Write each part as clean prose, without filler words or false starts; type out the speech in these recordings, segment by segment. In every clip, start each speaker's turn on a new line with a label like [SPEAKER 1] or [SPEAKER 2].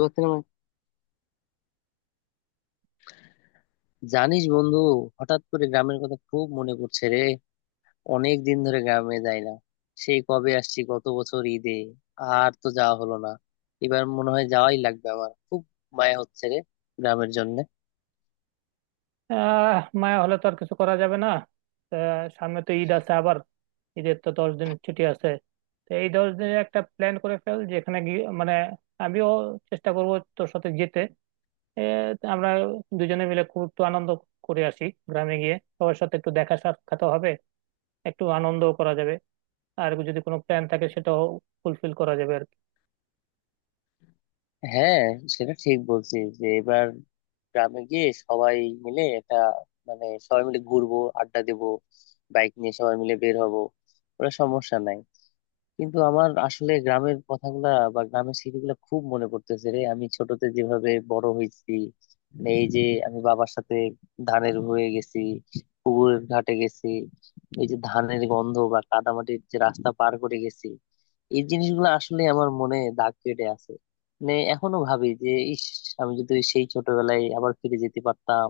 [SPEAKER 1] বলতে না, মানে, জানিস বন্ধু, হঠাৎ করে গ্রামের কথা খুব মনে পড়ছে রে। অনেক দিন ধরে গ্রামে যাই না। সেই কবে আসছি গত বছর ঈদে, আর তো যাওয়া হলো না। এবার মনে হয় যাওয়াই লাগবে। আমার খুব মায়া হচ্ছে রে গ্রামের জন্য।
[SPEAKER 2] মায়া হলে তো আর কিছু করা যাবে না। সামনে তো ঈদ আছে আবার। ঈদের তো 10 দিনের ছুটি আছে। তো এই 10 দিনে একটা প্ল্যান করে ফেল যেখানে গিয়ে মানে আমিও চেষ্টা করব তোর সাথে যেতে। এ, আমরা দুজনে মিলে খুব একটু আনন্দ করে আসি। গ্রামে গিয়ে সবার সাথে একটু দেখা সাক্ষাৎ হবে, একটু আনন্দও করা যাবে, আর যদি কোনো প্ল্যান থাকে সেটাও ফুলফিল করা যাবে আর কি।
[SPEAKER 1] হ্যাঁ, সেটা ঠিক বলছিস যে এবার গ্রামে গিয়ে সবাই মিলে একটা, মানে সবাই মিলে ঘুরবো, আড্ডা দেবো, বাইক নিয়ে সবাই মিলে বের হবো, ওটা সমস্যা নাই। কিন্তু আমার আসলে গ্রামের কথাগুলা বা গ্রামের স্মৃতিগুলা খুব মনে পড়তেছে রে। আমি ছোটতে যেভাবে বড় হয়েছি, মানে এই যে আমি বাবার সাথে ধানের হয়ে গেছি, পুকুরের ঘাটে গেছি, এই যে ধানের গন্ধ বা কাদামাটির যে রাস্তা পার করে গেছি, এই জিনিসগুলো আসলে আমার মনে দাগ কেটে আছে। মানে এখনো ভাবি যে ইস, আমি যদি সেই ছোটবেলায় আবার ফিরে যেতে পারতাম।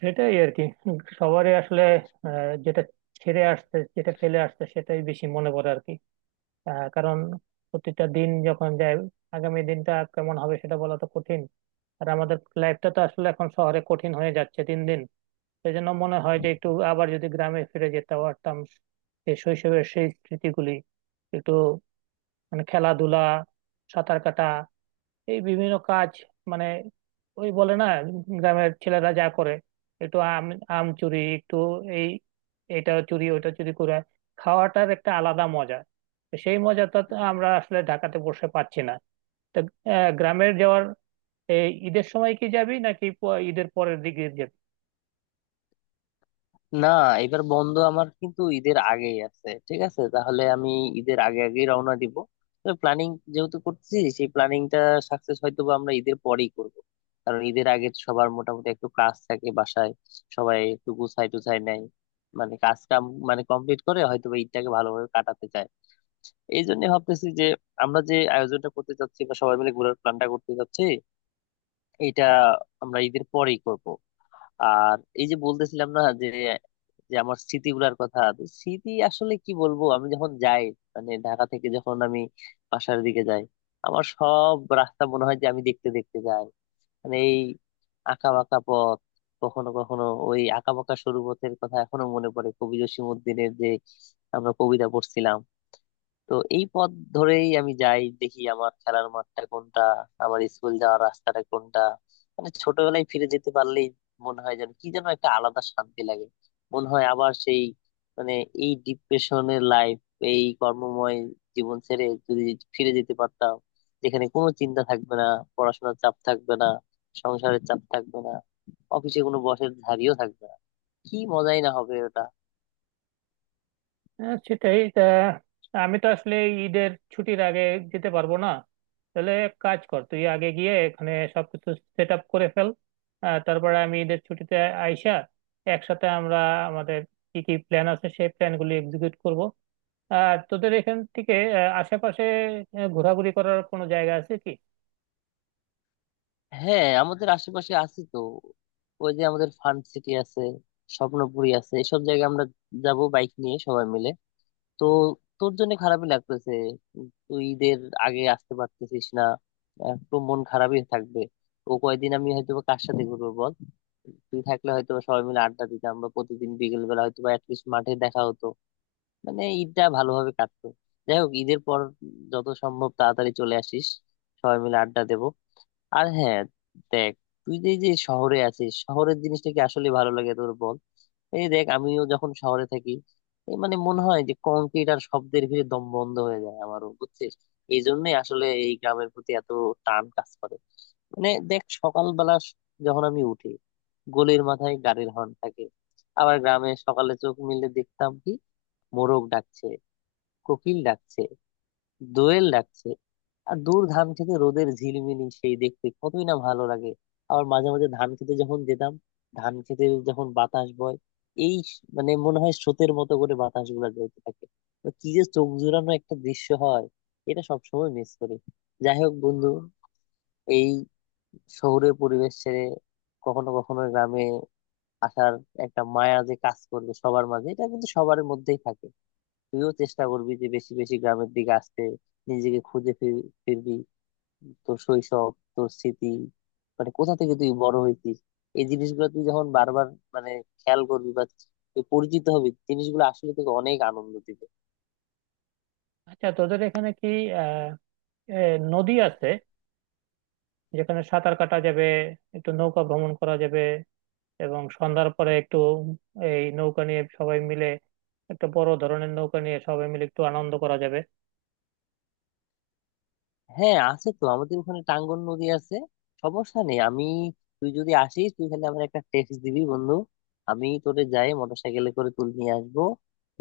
[SPEAKER 2] সেটাই আর কি, সবারই আসলে যেটা ছেড়ে আসছে যেটা ফেলে আসছে সেটাই বেশি মনে পড়ে আর কি। কারণ প্রতিটা দিন যখন যায় আগামী দিনটা কেমন হবে সেটা বলা তো কঠিন। আর আমাদের লাইফটা তো আসলে এখন শহরে কঠিন হয়ে যাচ্ছে দিন দিন। সেই জন্য মনে হয় যে একটু আবার যদি গ্রামে ফিরে যেতে পারতাম সেই শৈশবের সেই স্মৃতিগুলি একটু, মানে খেলাধুলা, সাঁতার কাটা, এই বিভিন্ন কাজ, মানে ওই বলে না গ্রামের ছেলেরা যা করে, একটু আম, আম চুরি একটু, এই এটা চুরি ওইটা চুরি করে খাওয়াটার একটা আলাদা মজা। তো সেই মজাটা তো আমরা আসলে ঢাকাতে বসে পাচ্ছি না। তো গ্রামের যাওয়ার এই ঈদের সময় কি যাবি নাকি ঈদের পরের দিকে যাবি?
[SPEAKER 1] না, এবার বন্ধ আমার কিন্তু ঈদের আগেই আছে। ঠিক আছে, তাহলে আমি ঈদের আগে আগেই রওনা দিব। প্ল্যানিং যেহেতু করতেছি, সেই প্ল্যানিংটা সাকসেস হয়তো বা আমরা ঈদের পরেই করব। কারণ ঈদের আগে তো সবার মোটামুটি একটু কাজ থাকে বাসায়, সবাই একটু গুছাই টুছাই নেয়, মানে কাজ কাম মানে কমপ্লিট করে হয়তো বা ঈদটাকে ভালোভাবে কাটাতে চায়। এই জন্য ভাবতেছি যে আমরা যে আয়োজনটা করতে চাচ্ছি বা সবাই মিলে ঘোরার প্ল্যানটা করতে চাচ্ছি, এটা আমরা ঈদের পরেই করব। আর এই যে বলতেছিলাম না যে যে আমার স্মৃতিগুলার কথা, তো স্মৃতি আসলে কি বলবো, আমি যখন যাই, মানে ঢাকা থেকে যখন আমি বাসার দিকে যাই, আমার সব রাস্তা মনে হয় যে আমি দেখতে দেখতে যাই। মানে এই আঁকা বাঁকা পথ, কখনো কখনো ওই আঁকা বাঁকা সরু পথের কথা এখনো মনে পড়ে কবি জসিম উদ্দিনের, যে আমরা কবিতা পড়ছিলাম। তো এই পথ ধরেই আমি যাই, দেখি আমার খেলার মাঠটা কোনটা, আমার স্কুল যাওয়ার রাস্তাটা কোনটা। মানে ছোটবেলায় ফিরে যেতে পারলেই মনে হয় যেন কি যেন একটা আলাদা শান্তি লাগে। মনে হয় আবার সেই, মানে এই ডিপ্রেশনের লাইফ, এই কর্মময় জীবন ছেড়ে যদি ফিরে যেতে পারতাম, যেখানে কোনো চিন্তা থাকবে না, পড়াশোনার চাপ থাকবে না, সংসারের চাপ থাকবে না, অফিসে কোনো বসের ঝাড়িও থাকবে না, কি মজাই না হবে ওটা।
[SPEAKER 2] হ্যাঁ, সেটাই তা। আমি তো আসলে এই ঈদের ছুটির আগে যেতে পারবো না। তাহলে এক কাজ কর, তুই আগে গিয়ে এখানে সবকিছু সেট আপ করে ফেল। তারপরে আমি ঈদের ছুটিতে আইসা একসাথে আমরা আমাদের কি কি প্ল্যান আছে সেই প্ল্যানগুলি এক্সিকিউট করব। আর তোদের এখান থেকে আশেপাশে ঘোরাঘুরি করার কোনো জায়গা আছে কি?
[SPEAKER 1] হ্যাঁ, আমাদের আশেপাশে আছে তো। ওই যে আমাদের ফান সিটি আছে, স্বপ্নপুরী আছে, এসব জায়গায় আমরা যাব বাইক নিয়ে সবাই মিলে। তো তোর জন্য খারাপই লাগতেছে, তুই ঈদের আগে আসতে পারতেছিস না। একটু মন খারাপই থাকবে। ও কয়দিন আমি হয়তো বা কার সাথে ঘুরবো বল। তুই থাকলে হয়তো বা সবাই মিলে আড্ডা দিতাম বা প্রতিদিন বিকেল বেলা হয়তো বা অ্যাটলিস্ট মাঠে দেখা হতো, মানে ঈদটা ভালোভাবে কাটতো। যাই হোক, ঈদের পর যত সম্ভব তাড়াতাড়ি চলে আসিস, সবাই মিলে আড্ডা দেবো। আর হ্যাঁ, দেখ, তুই যে এই যে শহরে আছিস, শহরের জিনিসটা কি আসলে ভালো লাগে তোর বল। এই দেখ, আমিও যখন শহরে থাকি, এই মানে মনে হয় যে কংক্রিট আর শব্দের ভিড়ে দম বন্ধ হয়ে যায় আমারও, বুঝছিস। এই জন্যই আসলে এই গ্রামের প্রতি এত টান কাজ করে। মানে দেখ, সকালবেলা যখন আমি উঠি, গলির মাথায় গাড়ির হর্ন থাকে। আবার গ্রামে সকালে চোখ মিলে দেখতাম কি, মোরগ ডাকছে, কোকিল ডাকছে, দোয়েল ডাকছে, আর দূর ধান খেতে রোদের ঝিলমিলি, সেই দেখতে কতই না ভালো লাগে। আবার মাঝে মাঝে ধান খেতে যখন যেতাম, ধান খেতে যখন বাতাস বয়, এই মানে মনে হয় স্রোতের মতো করে বাতাস গুলা বইতে থাকে। তো কি যে চোখ জুড়ানো একটা দৃশ্য হয়, এটা সবসময় মিস করি। যাই হোক বন্ধু, এই শহুরে পরিবেশ ছেড়ে কখনো কখনো গ্রামে আসার একটা মায়া যে কাজ করবে সবার মাঝে, এটা কিন্তু সবার মধ্যেই থাকে। তুইও চেষ্টা করবি যে বেশি বেশি গ্রামের দিকে আসতে, নিজেকে খুঁজে ফিরবি। তোর শৈশব, তোর স্মৃতি, মানে কোথা থেকে তুই বড় হইতিস, এই জিনিসগুলো তুই যখন বারবার, মানে খেয়াল করবি বা তুই পরিচিত হবি, জিনিসগুলো আসলে তোকে অনেক আনন্দ দিবে।
[SPEAKER 2] আচ্ছা, তোদের এখানে কি আহ এ, নদী আছে যেখানে সাঁতার কাটা যাবে, একটু নৌকা ভ্রমণ করা যাবে এবং সন্ধ্যার পরে একটু এই নৌকা নিয়ে সবাই মিলে, একটা বড় ধরনের নৌকা নিয়ে সবাই মিলে একটু আনন্দ করা যাবে?
[SPEAKER 1] হ্যাঁ, আছে তো, আমাদের ওখানে টাঙ্গন নদী আছে, সমস্যা নেই। আমি, তুই যদি আসিস তুই খালি আমার একটা টেক্সট দিবি বন্ধু, আমি তোরে যাই মোটরসাইকেলে করে তুলে নিয়ে আসবো।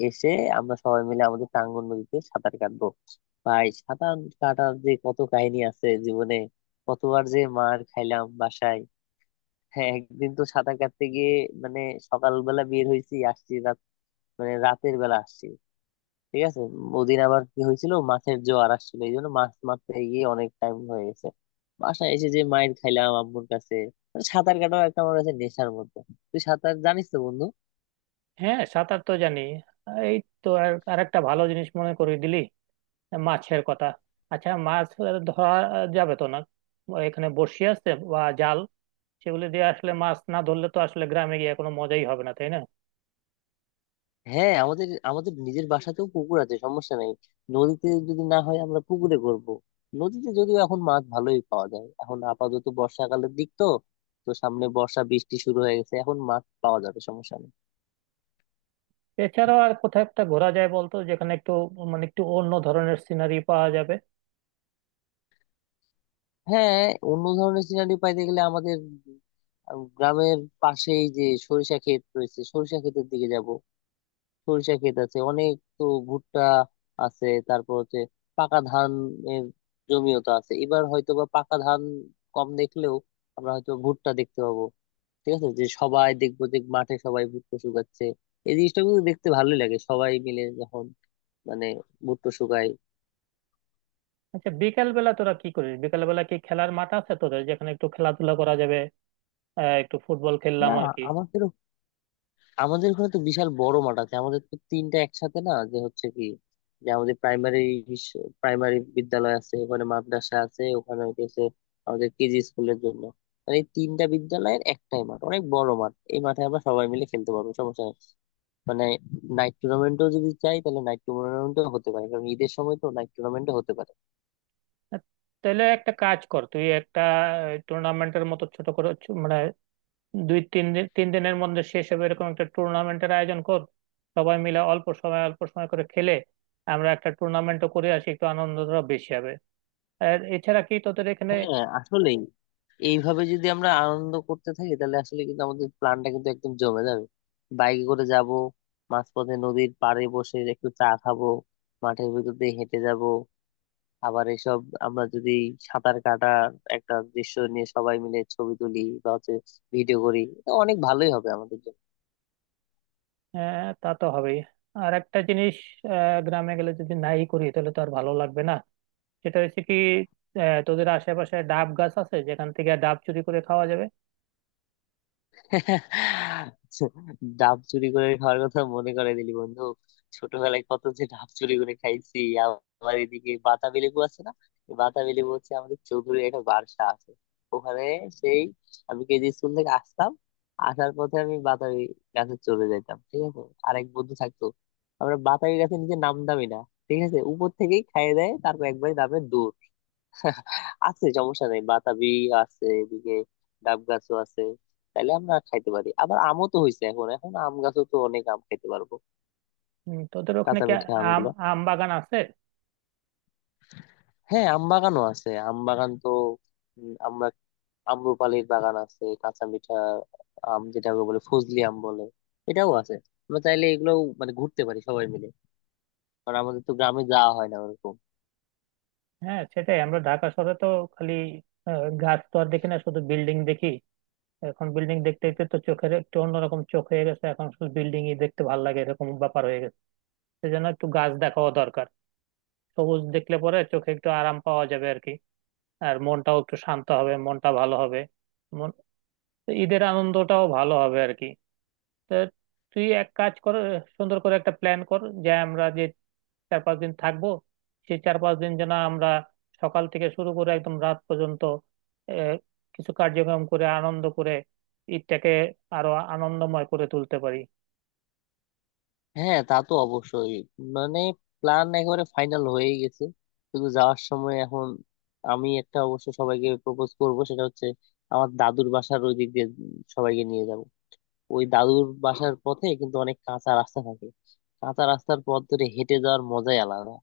[SPEAKER 1] এসে আমরা সবাই মিলে আমাদের টাঙ্গন নদীতে সাঁতার কাটবো। ভাই, সাঁতার কাটার যে কত কাহিনী আছে জীবনে, কতবার যে মার খাইলাম বাসায়। হ্যাঁ, একদিন তো সাঁতার কাটতে গিয়ে, মানে সকালবেলা বের হয়েছি, আসছি রাত, মানে রাতের বেলা আসছি, ঠিক আছে। ওদিন আবার কি হয়েছিল, মাছের জোয়ার আসছিল, এই জন্য মাছ মারতে গিয়ে অনেক টাইম হয়ে গেছে, বাসায় এসে যে মাইর খাইলাম আম্মুর কাছে। মানে সাঁতার কাটাও একটা আমার কাছে নেশার মতো। তুই সাঁতার জানিস তো বন্ধু?
[SPEAKER 2] হ্যাঁ, সাঁতার তো জানি। এই তো আর আরেকটা ভালো জিনিস মনে করিয়ে দিলি, মাছের কথা। আচ্ছা, মাছ ধরা যাবে তো না? এখানে বড়শি আছে বা জাল সেগুলি দিয়ে আসলে মাছ না ধরলে তো আসলে গ্রামে গিয়ে কোনো মজাই হবে না, তাই না?
[SPEAKER 1] হ্যাঁ, আমাদের আমাদের নিজের বাসাতেও পুকুর আছে, সমস্যা নেই। নদীতে যদি না হয় আমরা পুকুরে করব। নদীতে যদিও এখন মাছ ভালোই পাওয়া যায়, এখন আপাতত বর্ষাকালের দিক তো। তো সামনে বর্ষা বৃষ্টি শুরু হয়ে গেছে, এখন মাছ পাওয়া যাবে, সমস্যা নেই।
[SPEAKER 2] এছাড়াও আর কোথাও একটা ঘোরা যায় বলতো, যেখানে একটু মানে একটু অন্য ধরনের সিনারি পাওয়া যাবে?
[SPEAKER 1] হ্যাঁ, অন্য ধরনের সিনারি পাইতে গেলে আমাদের গ্রামের পাশেই যে সরিষা ক্ষেত রয়েছে, সরিষা ক্ষেতের দিকে যাব। সরিষা ক্ষেত আছে অনেক, তো ভুট্টা আছে, তারপর হচ্ছে পাকা ধান, এর জমিও তো আছে। এবার হয়তো বা পাকা ধান কম দেখলেও আমরা হয়তো ভুট্টা দেখতে পাবো। ঠিক আছে, যে সবাই দেখবো যে মাঠে সবাই ভুট্টা শুকাচ্ছে, এই জিনিসটা কিন্তু দেখতে ভালোই লাগে সবাই মিলে যখন, মানে ভুট্টা শুকায়।
[SPEAKER 2] আচ্ছা, বিকেল বেলা তোরা কি করিস? বিকেল বেলা কি খেলার মাঠ আছে তোদের যেখানে একটু খেলাধুলা করা যাবে, একটু ফুটবল খেললাম
[SPEAKER 1] না,
[SPEAKER 2] আর কি?
[SPEAKER 1] আমার আমাদের এখানে তো বিশাল বড় মাঠ আছে। আমাদের তো তিনটা একসাথে, না যে হচ্ছে কি, যে আমাদের প্রাইমারি প্রাইমারি বিদ্যালয় আছে, ওখানে মাদ্রাসা আছে, ওখানে হচ্ছে আমাদের কেজি স্কুলের জন্য, মানে এই তিনটা বিদ্যালয়ের একটাই মাঠ, অনেক বড় মাঠ। এই মাঠে আমরা সবাই মিলে খেলতে পারবো, সমস্যা নেই। মানে নাইট টুর্নামেন্টও যদি চাই তাহলে নাইট টুর্নামেন্টও হতে পারে, কারণ ঈদের সময় তো নাইট টুর্নামেন্টও হতে পারে।
[SPEAKER 2] আহ, তাহলে একটা কাজ কর, তুই একটা টুর্নামেন্টের মতো ছোট করে মানে 2 3 দিন, 3 দিনের মধ্যে শেষ হবে এরকম একটা টুর্নামেন্টের আয়োজন কর। সবাই মিলে অল্প সময় অল্প সময় করে খেলে আমরা একটা টুর্নামেন্টও করে আসি, একটু আনন্দটা বেশি হবে। আর এছাড়া কি তোদের এখানে
[SPEAKER 1] হ্যাঁ, আসলেই এইভাবে যদি আমরা আনন্দ করতে থাকি, তাহলে আসলে কিন্তু আমাদের প্ল্যানটা কিন্তু একদম জমে যাবে। বাইকে করে যাব, মাঝপথে নদীর পাড়ে বসে একটু চা খাবো, মাঠের ভিতর দিয়ে হেঁটে যাব। আবার এসব, আমরা যদি সাঁতার কাটার একটা দৃশ্য নিয়ে সবাই মিলে ছবি তুলি বা হচ্ছে ভিডিও করি, এটা অনেক ভালোই হবে আমাদের জন্য।
[SPEAKER 2] তা তো হবেই। আর একটা জিনিস, গ্রামে গেলে যদি নাই করি তাহলে তো আর ভালো লাগবে না। সেটা হচ্ছে কি, তোদের আশেপাশে ডাব গাছ আছে যেখান থেকে ডাব চুরি করে খাওয়া যাবে?
[SPEAKER 1] ডাব চুরি করে খাওয়ার কথা মনে করে দিলি বন্ধু, ছোটবেলায় কত যে ডাব চুরি করে খাইছি। আবার এদিকে বাতাবি লেবু আছে না, এই বাতাবি লেবু হচ্ছে, আমাদের চৌধুরীর একটা বাসা আছে ওখানে, সেই আমি কেজি স্কুল থেকে আসতাম, আসার পথে আমি বাতাবি গাছে চলে যাইতাম, ঠিক আছে। আরেক বন্ধু থাকতো, আমরা বাতাবি গাছে নিজে নামতামই না, ঠিক আছে, উপর থেকেই খাইয়ে দেয়, তারপর একবারে নামে দৌড়। আছে, সমস্যা নেই, বাতাবি আছে এদিকে, ডাব গাছও আছে, তাইলে আমরা খাইতে পারি। আবার আমও তো হয়েছে এখন, এখন আম গাছও তো অনেক, আম খাইতে পারবো
[SPEAKER 2] হুম, তোদের ওখানে
[SPEAKER 1] কাঁচা
[SPEAKER 2] কি
[SPEAKER 1] মিঠা
[SPEAKER 2] আম,
[SPEAKER 1] আমগুলো।
[SPEAKER 2] আম বাগান আছে?
[SPEAKER 1] হ্যাঁ, আম বাগানও আছে, আম বাগান তো, আমরা, আম্রপালির বাগান আছে, কাঁচা মিঠা আম, যেটা বলে ফজলি আম বলে, এটাও আছে। আমরা চাইলে এগুলো, মানে ঘুরতে পারি সবাই মিলে, কারণ আমাদের তো গ্রামে যাওয়া হয় না ওরকম।
[SPEAKER 2] হ্যাঁ, সেটাই। আমরা ঢাকা শহরে তো খালি গাছ তো আর দেখি না, শুধু বিল্ডিং দেখি। এখন বিল্ডিং দেখতে দেখতে তো চোখের একটু অন্যরকম চোখ হয়ে গেছে, এখন শুধু বিল্ডিং ই দেখতে ভালো লাগে এরকম ব্যাপার হয়ে গেছে। সেজন্য একটু গাছ দেখাও দরকার। সবুজ দেখলে পরে চোখে একটু আরাম পাওয়া যাবে আর কি। আর মনটাও একটু শান্ত হবে, মনটা ভালো হবে, মন- ঈদের আনন্দটাও ভালো হবে আর কি। তো তুই এক কাজ কর, সুন্দর করে একটা প্ল্যান কর যে আমরা যে 4 5 দিন থাকবো সেই 4 5 দিন যেন আমরা সকাল থেকে শুরু করে একদম রাত পর্যন্ত আহ, কিছু কার্যক্রম করে আনন্দ করে ঈদটাকে আরো আনন্দময় করে তুলতে পারি।
[SPEAKER 1] হ্যাঁ, তা তো অবশ্যই, মানে প্ল্যান একেবারে ফাইনাল হয়ে গেছে, শুধু যাওয়ার সময় এখন। আমি একটা অবশ্য সবাইকে প্রপোজ করব, সেটা হচ্ছে আমার দাদুর বাসার ওই দিক দিয়ে সবাইকে নিয়ে যাব। ওই দাদুর বাসার পথে কিন্তু অনেক কাঁচা রাস্তা থাকে, কাঁচা রাস্তার পথ ধরে হেঁটে যাওয়ার মজাই আলাদা,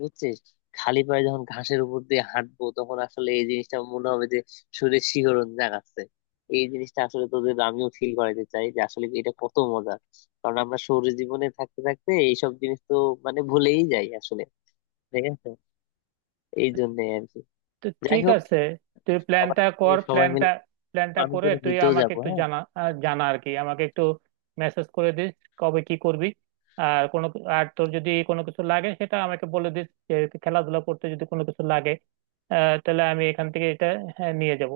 [SPEAKER 1] বুঝছিস। খালি পায়ে যখন ঘাসের উপর দিয়ে হাঁটবো, তখন আসলে এই জিনিসটা মনে হবে যে শরীরে শিহরণ জাগাচ্ছে। এই জিনিসটা আসলে তোদের আমিও ফিল করাতে চাই, যে আসলে এটা কত মজা, কারণ আমরা শহুরে জীবনে থাকতে থাকতে এইসব জিনিস তো, মানে ভুলেই যাই আসলে, ঠিক আছে, এই জন্য আর কি।
[SPEAKER 2] তো
[SPEAKER 1] যাই
[SPEAKER 2] ঠিক
[SPEAKER 1] হোক,
[SPEAKER 2] আছে, তুই
[SPEAKER 1] সবাই
[SPEAKER 2] প্ল্যানটা কর,
[SPEAKER 1] সবাই
[SPEAKER 2] প্ল্যানটা
[SPEAKER 1] মিলে,
[SPEAKER 2] প্ল্যানটা
[SPEAKER 1] আমি
[SPEAKER 2] করে
[SPEAKER 1] তোরে
[SPEAKER 2] তুই
[SPEAKER 1] নিতেও
[SPEAKER 2] আমাকে
[SPEAKER 1] যাবো,
[SPEAKER 2] একটু
[SPEAKER 1] হ্যাঁ।
[SPEAKER 2] জানা, আহ, জানা আর কি আমাকে একটু মেসেজ করে দিস কবে কি করবি। আর কোনো, আর তোর যদি কোনো কিছু লাগে সেটা আমাকে বলে দিস যে খেলাধুলা করতে যদি কোনো কিছু লাগে, আহ তাহলে আমি এখান থেকে এটা হ্যাঁ, নিয়ে যাব।